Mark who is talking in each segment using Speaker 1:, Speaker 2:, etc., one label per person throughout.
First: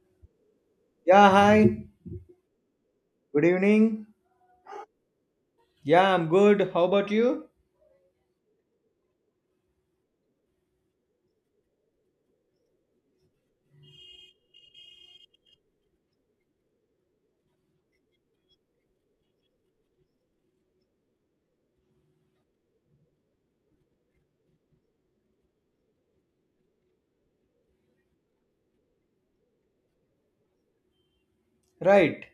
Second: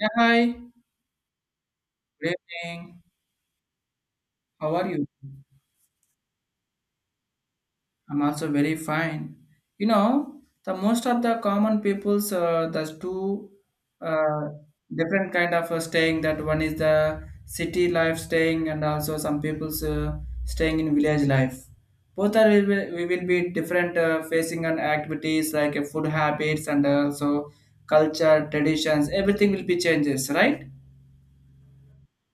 Speaker 1: Yeah, hi.
Speaker 2: Yeah, hi.
Speaker 1: Good evening.
Speaker 2: Good evening.
Speaker 1: How are you?
Speaker 2: Yeah, I'm good. How about you?
Speaker 1: I'm also very fine. The most of the common people's there's two uh, different kind of staying. That one is the city life staying, and also some people's staying in village life. Both are we will be different facing on activities like food habits and also culture traditions. Everything will be changes, right?
Speaker 2: Right.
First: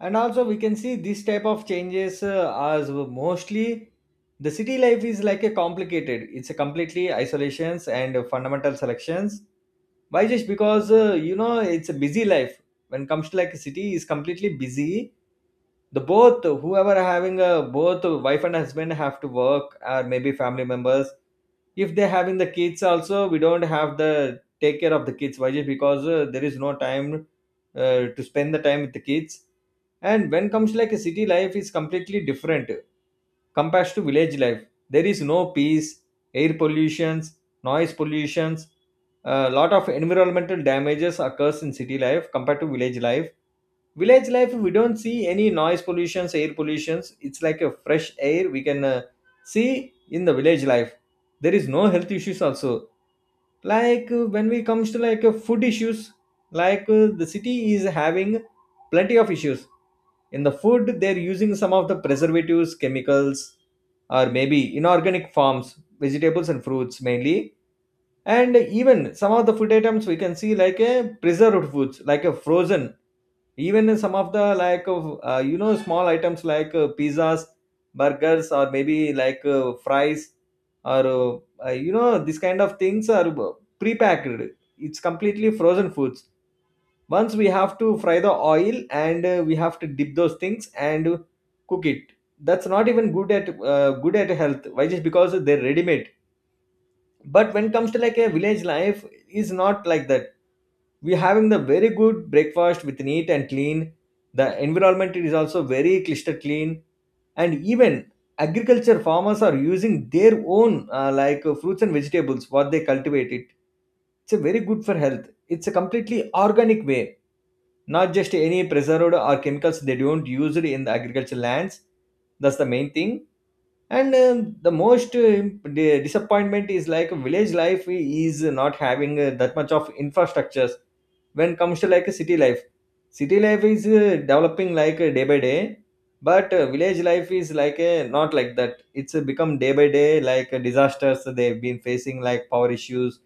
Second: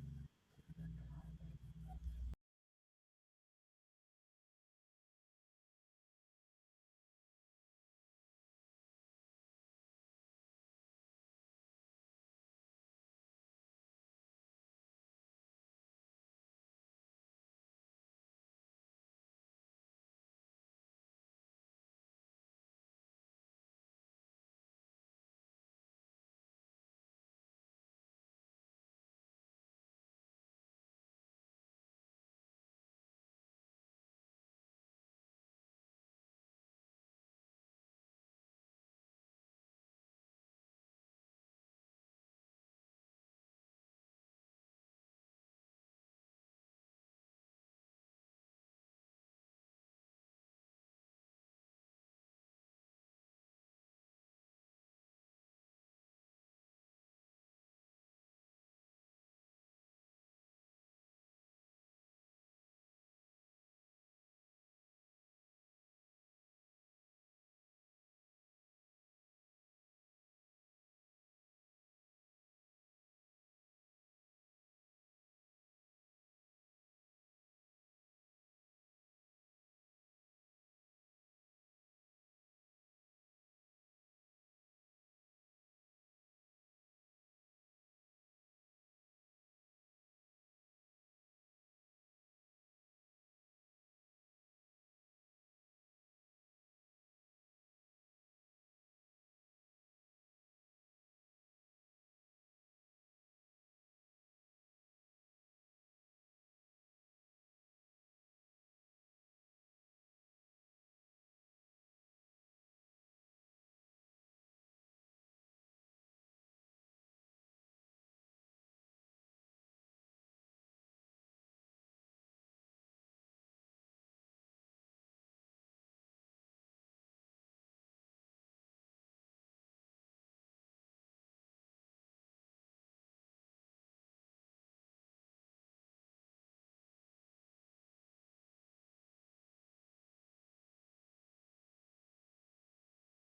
Speaker 2: And also, we can see this type of changes as mostly the city life is like a complicated. It's a completely isolations and fundamental selections. Why? Just because you know it's a busy life. When comes to like a city, is completely busy the both whoever are having a both wife and husband have to work, or maybe family members if they're having the kids also, we don't have the take care of the kids. Why? Just because there is no time to spend the time with the kids. And when comes like a city life is completely different compared to village life. There is no peace, air pollutions, noise pollutions, a lot of environmental damages occurs in city life compared to village life. Village life, we don't see any noise pollutions, air pollutions. It's like a fresh air we can see in the village life. There is no health issues also. Like when we comes to like food issues, like the city is having plenty of issues. In the food, they're using some of the preservatives, chemicals, or maybe inorganic forms vegetables and fruits mainly. And even some of the food items we can see like a preserved foods like a frozen. Even some of the like of you know small items like pizzas, burgers, or maybe like fries, or you know this kind of things are pre-packed. It's completely frozen foods. Once we have to fry the oil and we have to dip those things and cook it. That's not even good at health. Why? Just because they're ready made. But when it comes to like a village life, is not like that. We having the very good breakfast with neat and clean. The environment is also very cluster clean. And even agriculture farmers are using their own fruits and vegetables what they cultivate it. It's a very good for health. It's a completely organic way. Not just any preserved or chemicals, they don't use it in the agriculture lands. That's the main thing. And the most disappointment is like village life is not having that much of infrastructures. When comes to like a city life, city life is developing like day by day. But village life is like a not like that. It's become day by day like disasters. They've been facing like power issues,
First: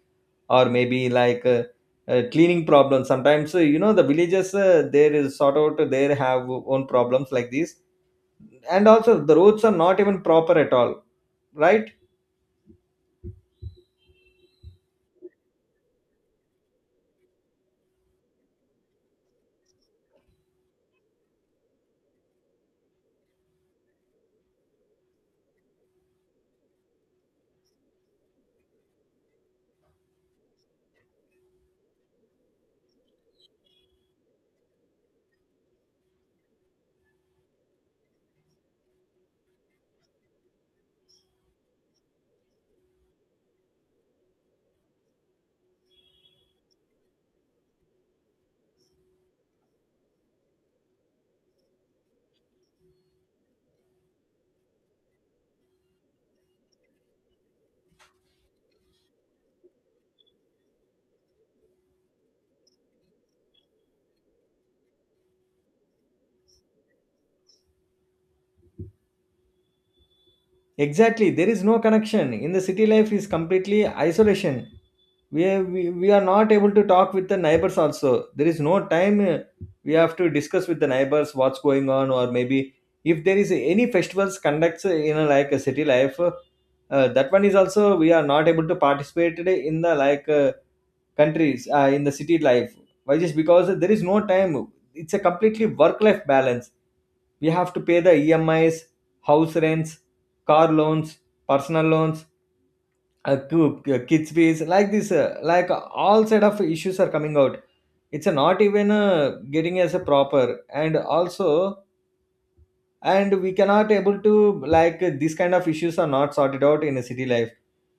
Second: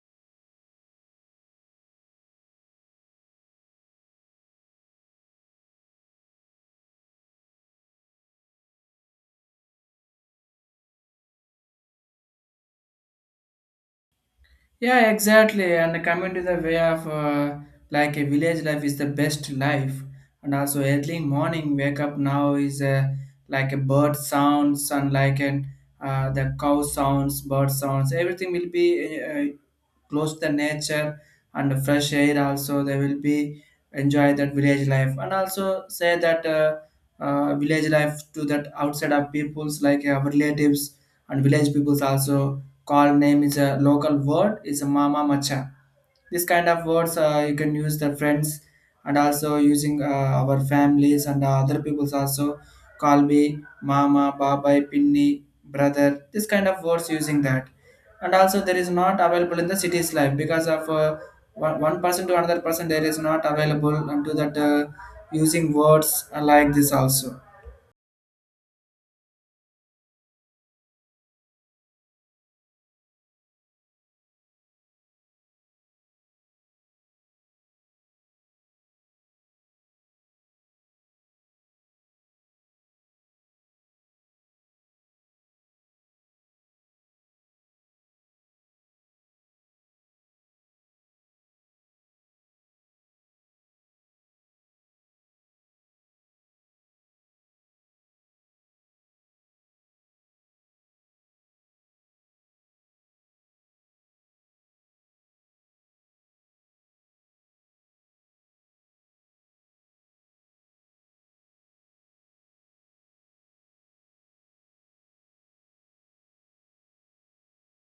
Speaker 2: or maybe like cleaning problems. Sometimes you know the villages, there is sort out, they have own problems like this. And also the roads are not even proper at all, right?
Speaker 1: Yeah, exactly. And coming to the way of like a village life is the best life, and also early morning wake up now is like a bird sounds and like an the cow sounds, bird sounds. Everything will be close the nature and fresh air also they will be enjoy that village life and also say that village life to that outside of peoples like our relatives and village peoples also call name is a local word is a mama macha, this kind of words you can use the friends and also using our families and other people's also call me mama babai pinni brother, this kind of words using that. And also there is not available in the city's life because of uh, one person to another person there is not available and to that using words like this also.
Speaker 2: Exactly. There is no connection in the city life, is completely isolation. We are not able to talk with the neighbors also. There is no time we have to discuss with the neighbors what's going on, or maybe if there is any festivals conducts, you know, like a city life, that one is also we are not able to participate in the like countries, in the city life. Why? Just because there is no time. It's a completely work life balance. We have to pay the emis, house rents, car loans, personal loans, uh, kids fees like this, like all set of issues are coming out. It's not even getting as a proper. And also, and we cannot able to like these kind of issues are not sorted out in a city life.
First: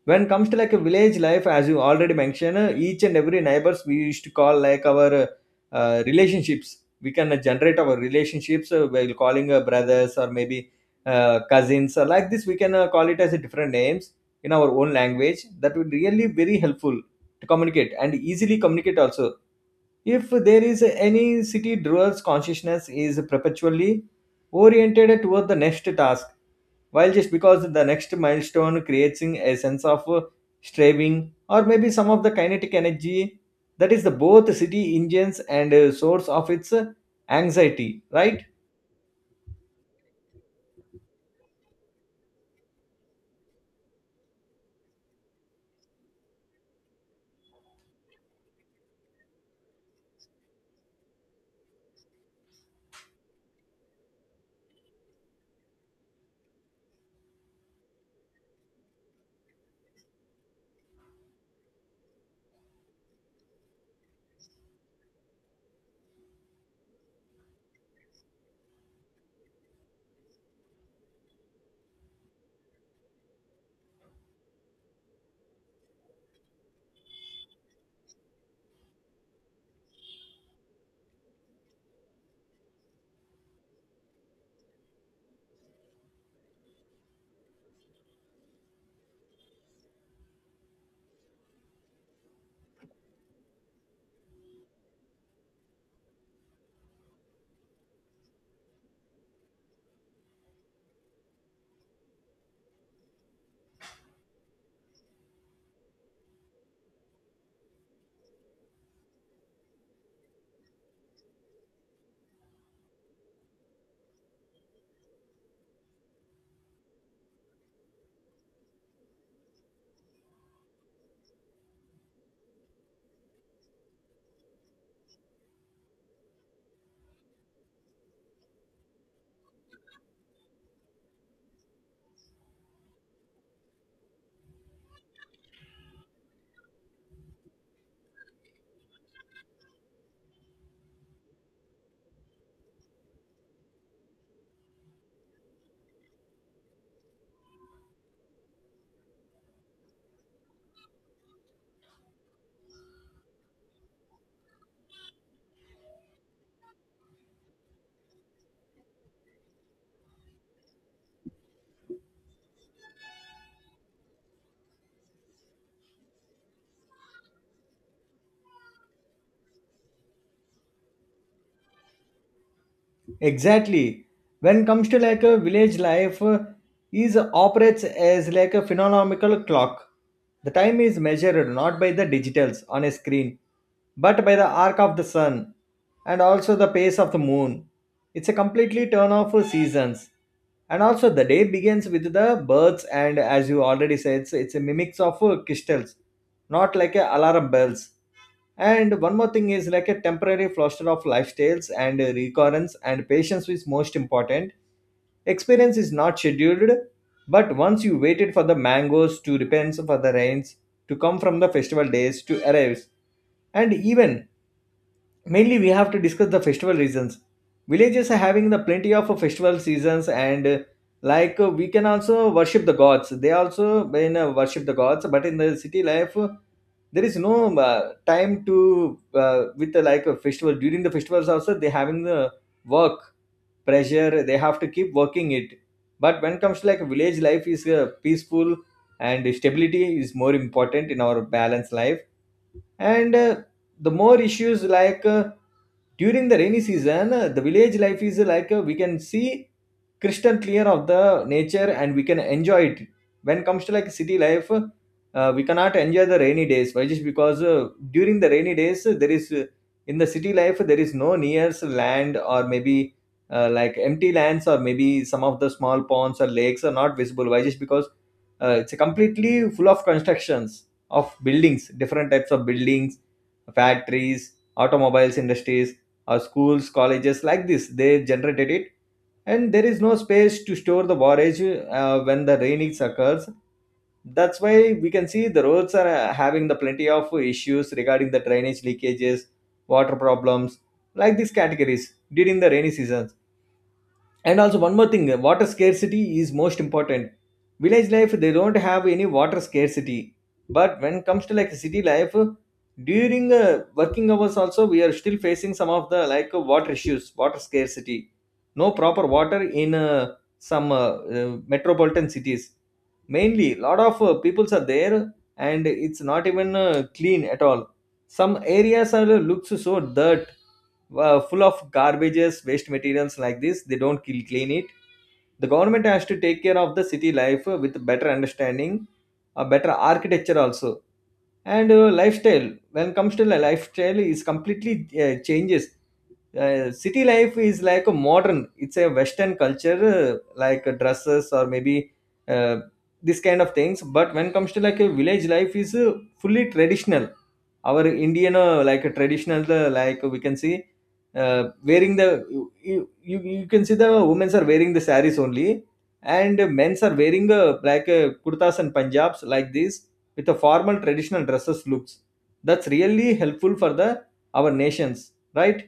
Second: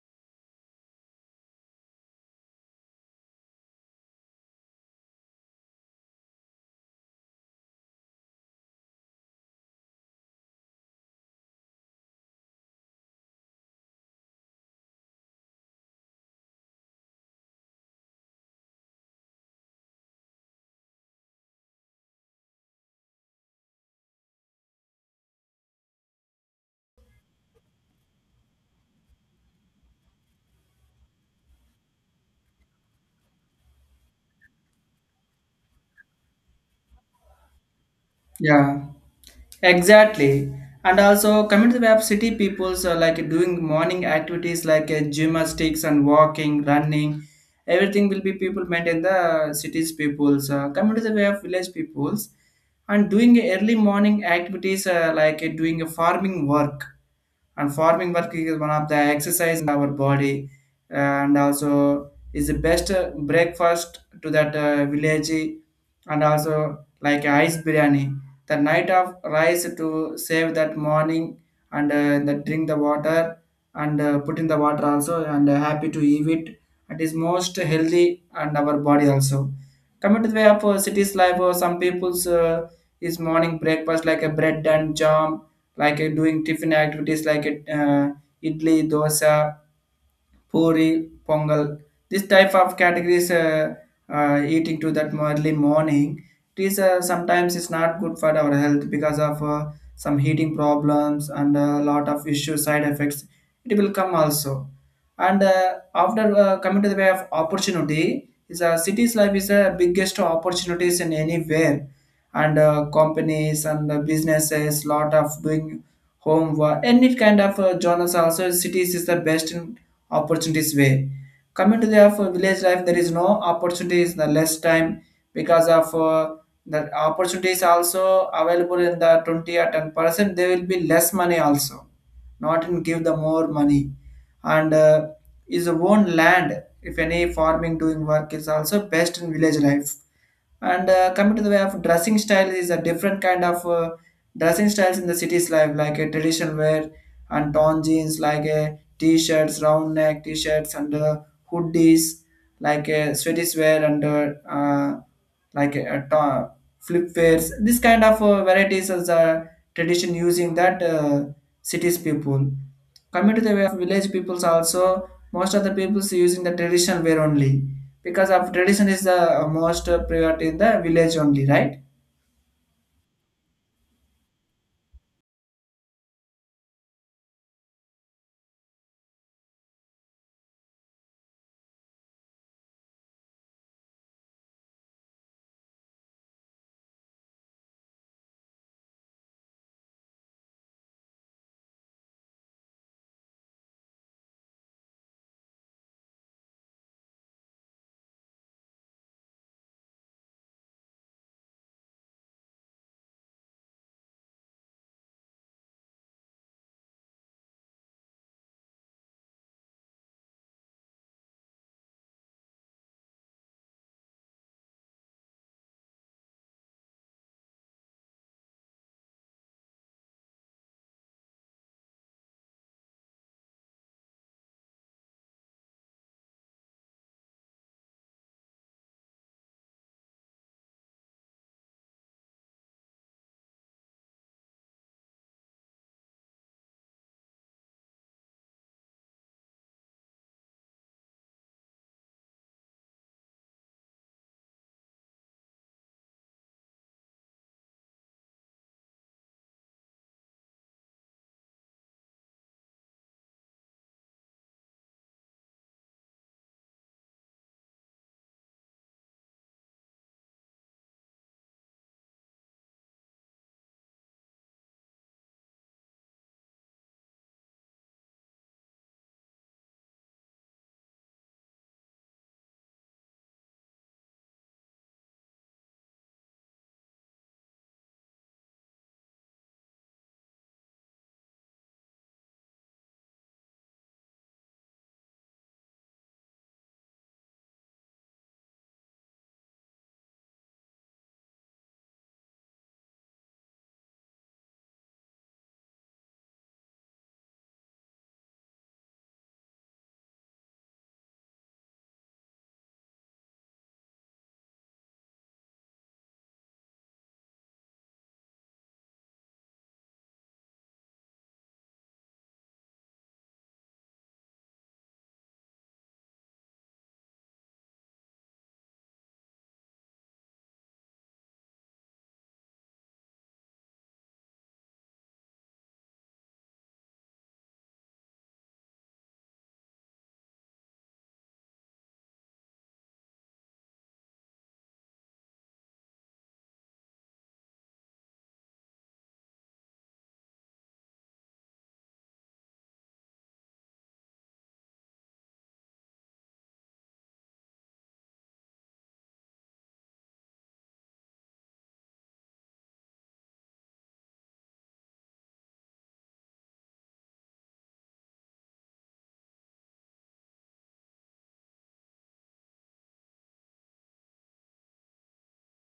Speaker 2: When comes to like a village life, as you already mentioned, each and every neighbors we used to call like our relationships. We can generate our relationships while calling brothers, or maybe cousins, or like this we can call it as a different names in our own language. That would really very helpful to communicate, and easily communicate also. If there is any city dwellers consciousness is perpetually oriented toward the next task, while just because the next milestone creates a sense of striving, or maybe some of the kinetic energy. That is the both city engines and source of its anxiety, right?
Speaker 1: Yeah, exactly. And also coming to the web, city peoples are like doing morning activities like gymnastics and walking, running. Everything will be people maintain the cities peoples. Coming to the way of village peoples and doing early morning activities like doing a farming work. And farming work is one of the exercise in our body and also is the best breakfast to that village, and also like ice biryani, the night of rice to save that morning and the drink the water and put in the water also and happy to eat it. It is most healthy and our body also. Coming to the way of cities life, some people's is morning breakfast like a bread and jam, like doing tiffin activities like uh, idli dosa, puri, pongal. This type of categories eating to that early morning. It is sometimes it's not good for our health because of some heating problems and a lot of issue side effects. It will come also. And after coming to the way of opportunity, is a city's life is the biggest opportunities in anywhere and companies and businesses lot of doing homework, any kind of journals also cities is the best in opportunities way. Coming to the of village life, there is no opportunities, the less time because of the opportunities also available in the 20 or 10%. There will be less money also, not in give the more money. And is own land, if any farming doing work is also best in village life. And coming to the way of dressing style is a different kind of dressing styles in the city's life, like a traditional wear and torn jeans, like a t-shirts, round neck t-shirts, and hoodies, like a sweaties wear and like flip wears. This kind of varieties is a tradition using that city's people. Coming to the way of village peoples also, most of the peoples using the traditional wear only because of tradition is the most priority in the village only, right?
Speaker 2: Exactly. When comes to like a village life, is operates as like a phenomenological clock. The time is measured not by the digitals on a screen, but by the arc of the sun and also the pace of the moon. It's a completely turn off for seasons. And also the day begins with the birds, and as you already said, it's a mimics of crystals, not like a alarm bells. And one more thing is like a temporary fluster of lifestyles and recurrence and patience is most important. Experience is not scheduled, but once you waited for the mangoes to repent for the rains, to come from the festival days to arrive. And even mainly we have to discuss the festival reasons. Villages are having the plenty of festival seasons, and like we can also worship the gods. They also when worship the gods, but in the city life, there is no time to with the like a festival. During the festivals also they having the work pressure, they have to keep working it. But when comes to like village life, is peaceful, and stability is more important in our balanced life. And the more issues like during the rainy season, the village life is like we can see crystal clear of the nature and we can enjoy it. When comes to like city life, we cannot enjoy the rainy days. Why? Just because during the rainy days, there is in the city life there is no nearest land, or maybe like empty lands, or maybe some of the small ponds or lakes are not visible. Why? Just because it's completely full of constructions of buildings, different types of buildings, factories, automobiles, industries, or schools, colleges like this they generated it. And there is no space to store the forage when the rainings occurs. That's why we can see the roads are having the plenty of issues regarding the drainage leakages, water problems, like these categories during the rainy seasons. And also one more thing, water scarcity is most important. Village life, they don't have any water scarcity. But when it comes to like city life, during working hours also we are still facing some of the like water issues, water scarcity, no proper water in some metropolitan cities. Mainly lot of peoples are there and it's not even clean at all. Some areas are looks so dirt, full of garbages, waste materials like this. They don't clean it. The government has to take care of the city life with better understanding, a better architecture also, and lifestyle. When it comes to the lifestyle, is completely changes. City life is like a modern. It's a Western culture, like dresses, or maybe uh, this kind of things. But when it comes to like a village life, is fully traditional. Our indian like traditional, like we can see uh, wearing the you, you you can see the women's are wearing the saris only, and men's are wearing like kurtas and punjabs like this, with a formal traditional dresses looks. That's really helpful for the our nations, right?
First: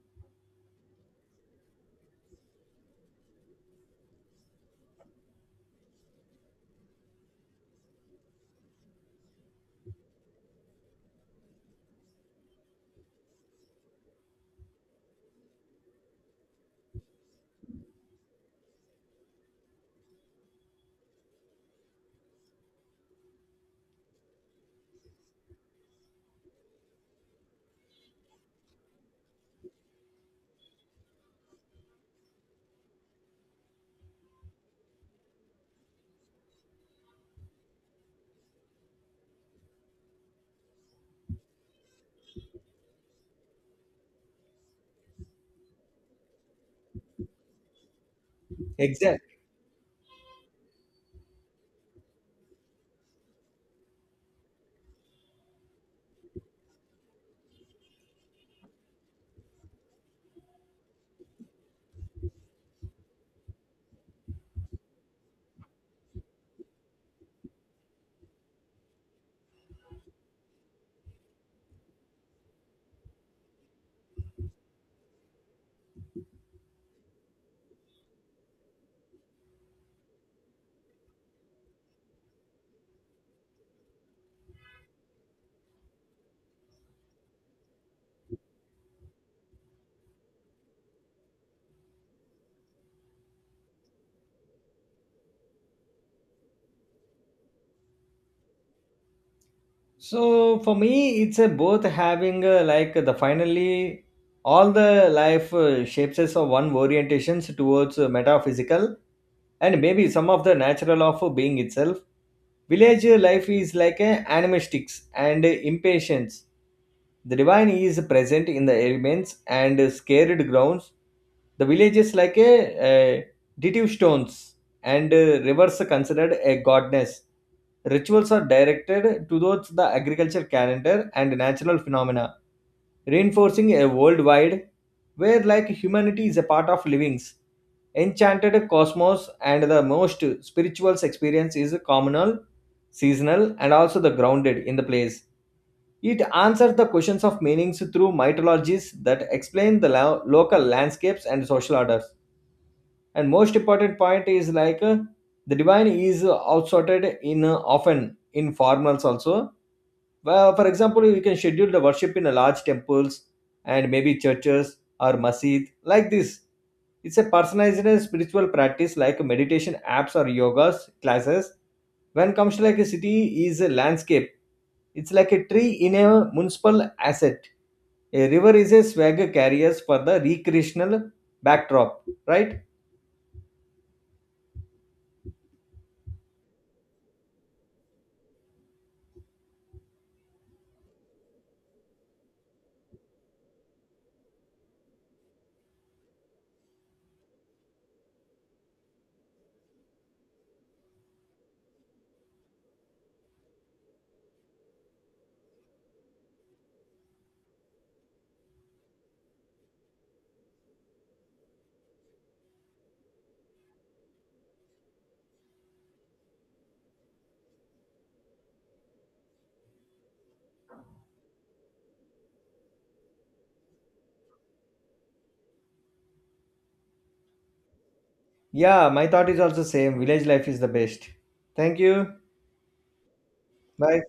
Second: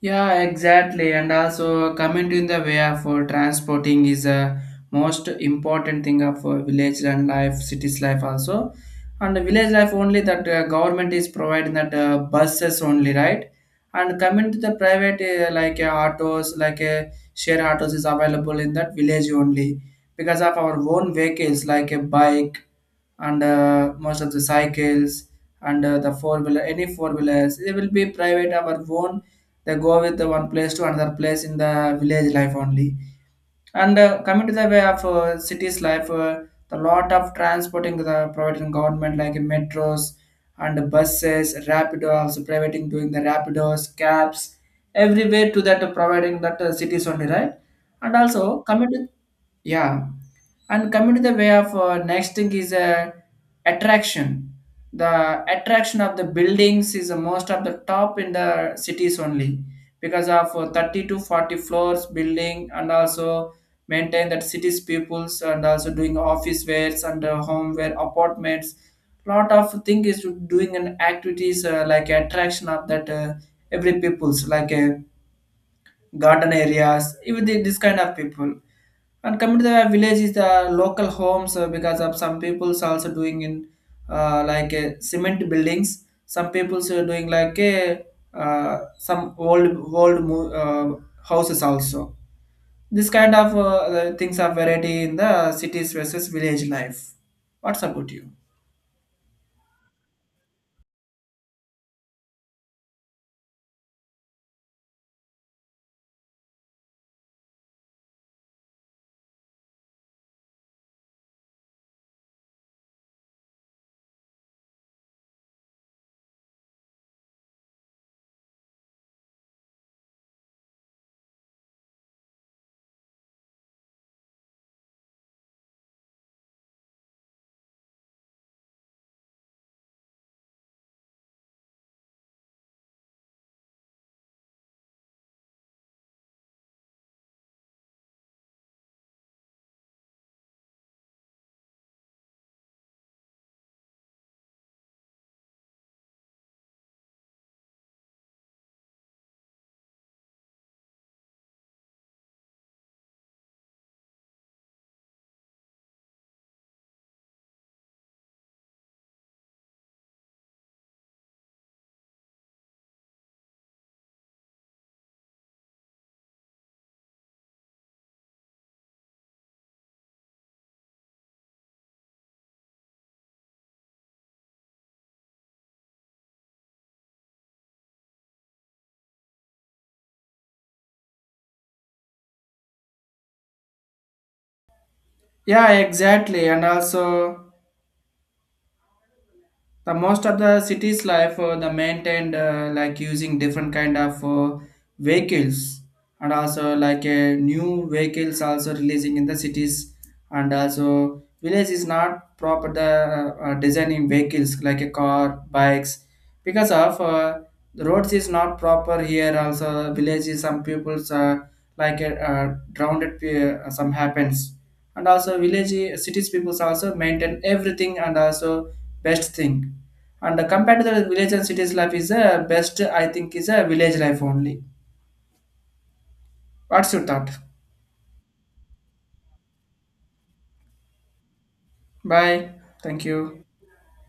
Speaker 1: Yeah, exactly. And also, coming in the way of transporting is a most important thing of village and life, cities life also. And the village life only that government is providing that buses only, right? And coming to the private like autos, like share autos is available in that village only because of our own vehicles like a bike, and most of the cycles, and the four wheeler, any four wheelers, it will be private our own. They go with the one place to another place in the village life only. And coming to the way of cities life, the lot of transporting the providing government like metros and buses, rapido also providing doing the rapidos, cabs, everywhere to that providing that cities only, right. And also coming to,
Speaker 2: Exactly.
Speaker 1: yeah, and coming to the way of next thing is attraction. The attraction of the buildings is most of the top in the cities only because of 30 to 40 floors building, and also maintain that cities peoples and also doing office wares and home wear apartments, lot of thing is doing an activities like attraction of that every peoples like garden areas even this kind of people. And coming to the village is the local homes because of some people's also doing in like cement buildings. Some people's are doing like some old houses also. This kind of things are variety in the cities versus village life. What's about you?
Speaker 2: So for me, it's a both having like the finally all the life shapes us of one orientations towards metaphysical, and maybe some of the natural of being itself. Village life is like a animistics and impatience. The divine is present in the elements and scared grounds. The village is like a deductive stones and rivers considered a godness. Rituals are directed towards the agriculture calendar and natural phenomena, reinforcing a worldwide where like humanity is a part of livings. Enchanted cosmos and the most spiritual experience is communal, seasonal, and also the grounded in the place. It answers the questions of meanings through mythologies that explain the local landscapes and social orders. And most important point is like, the divine is outsorted in often in formals also. Well, for example, you can schedule the worship in a large temples, and maybe churches or masjid like this. It's a personalized spiritual practice like meditation apps or yoga classes. When comes to like a city is a landscape, it's like a tree in a municipal asset. A river is a swagger carriers for the recreational backdrop, right?
Speaker 1: Yeah, exactly. And also, the most of the cities life, the maintained like using different kind of vehicles, and also like a new vehicles also releasing in the cities, and also village is not proper the designing vehicles like a car bikes because of the roads is not proper here also villages some people's like a some happens. And also village cities peoples also maintain everything and also best thing. And compared to the village and cities life is a best, I think, is a village life only. What's your thought?
Speaker 2: Yeah, my thought is also same. Village life is the best. Thank you.
Speaker 1: Bye. Thank you.
Speaker 2: Bye.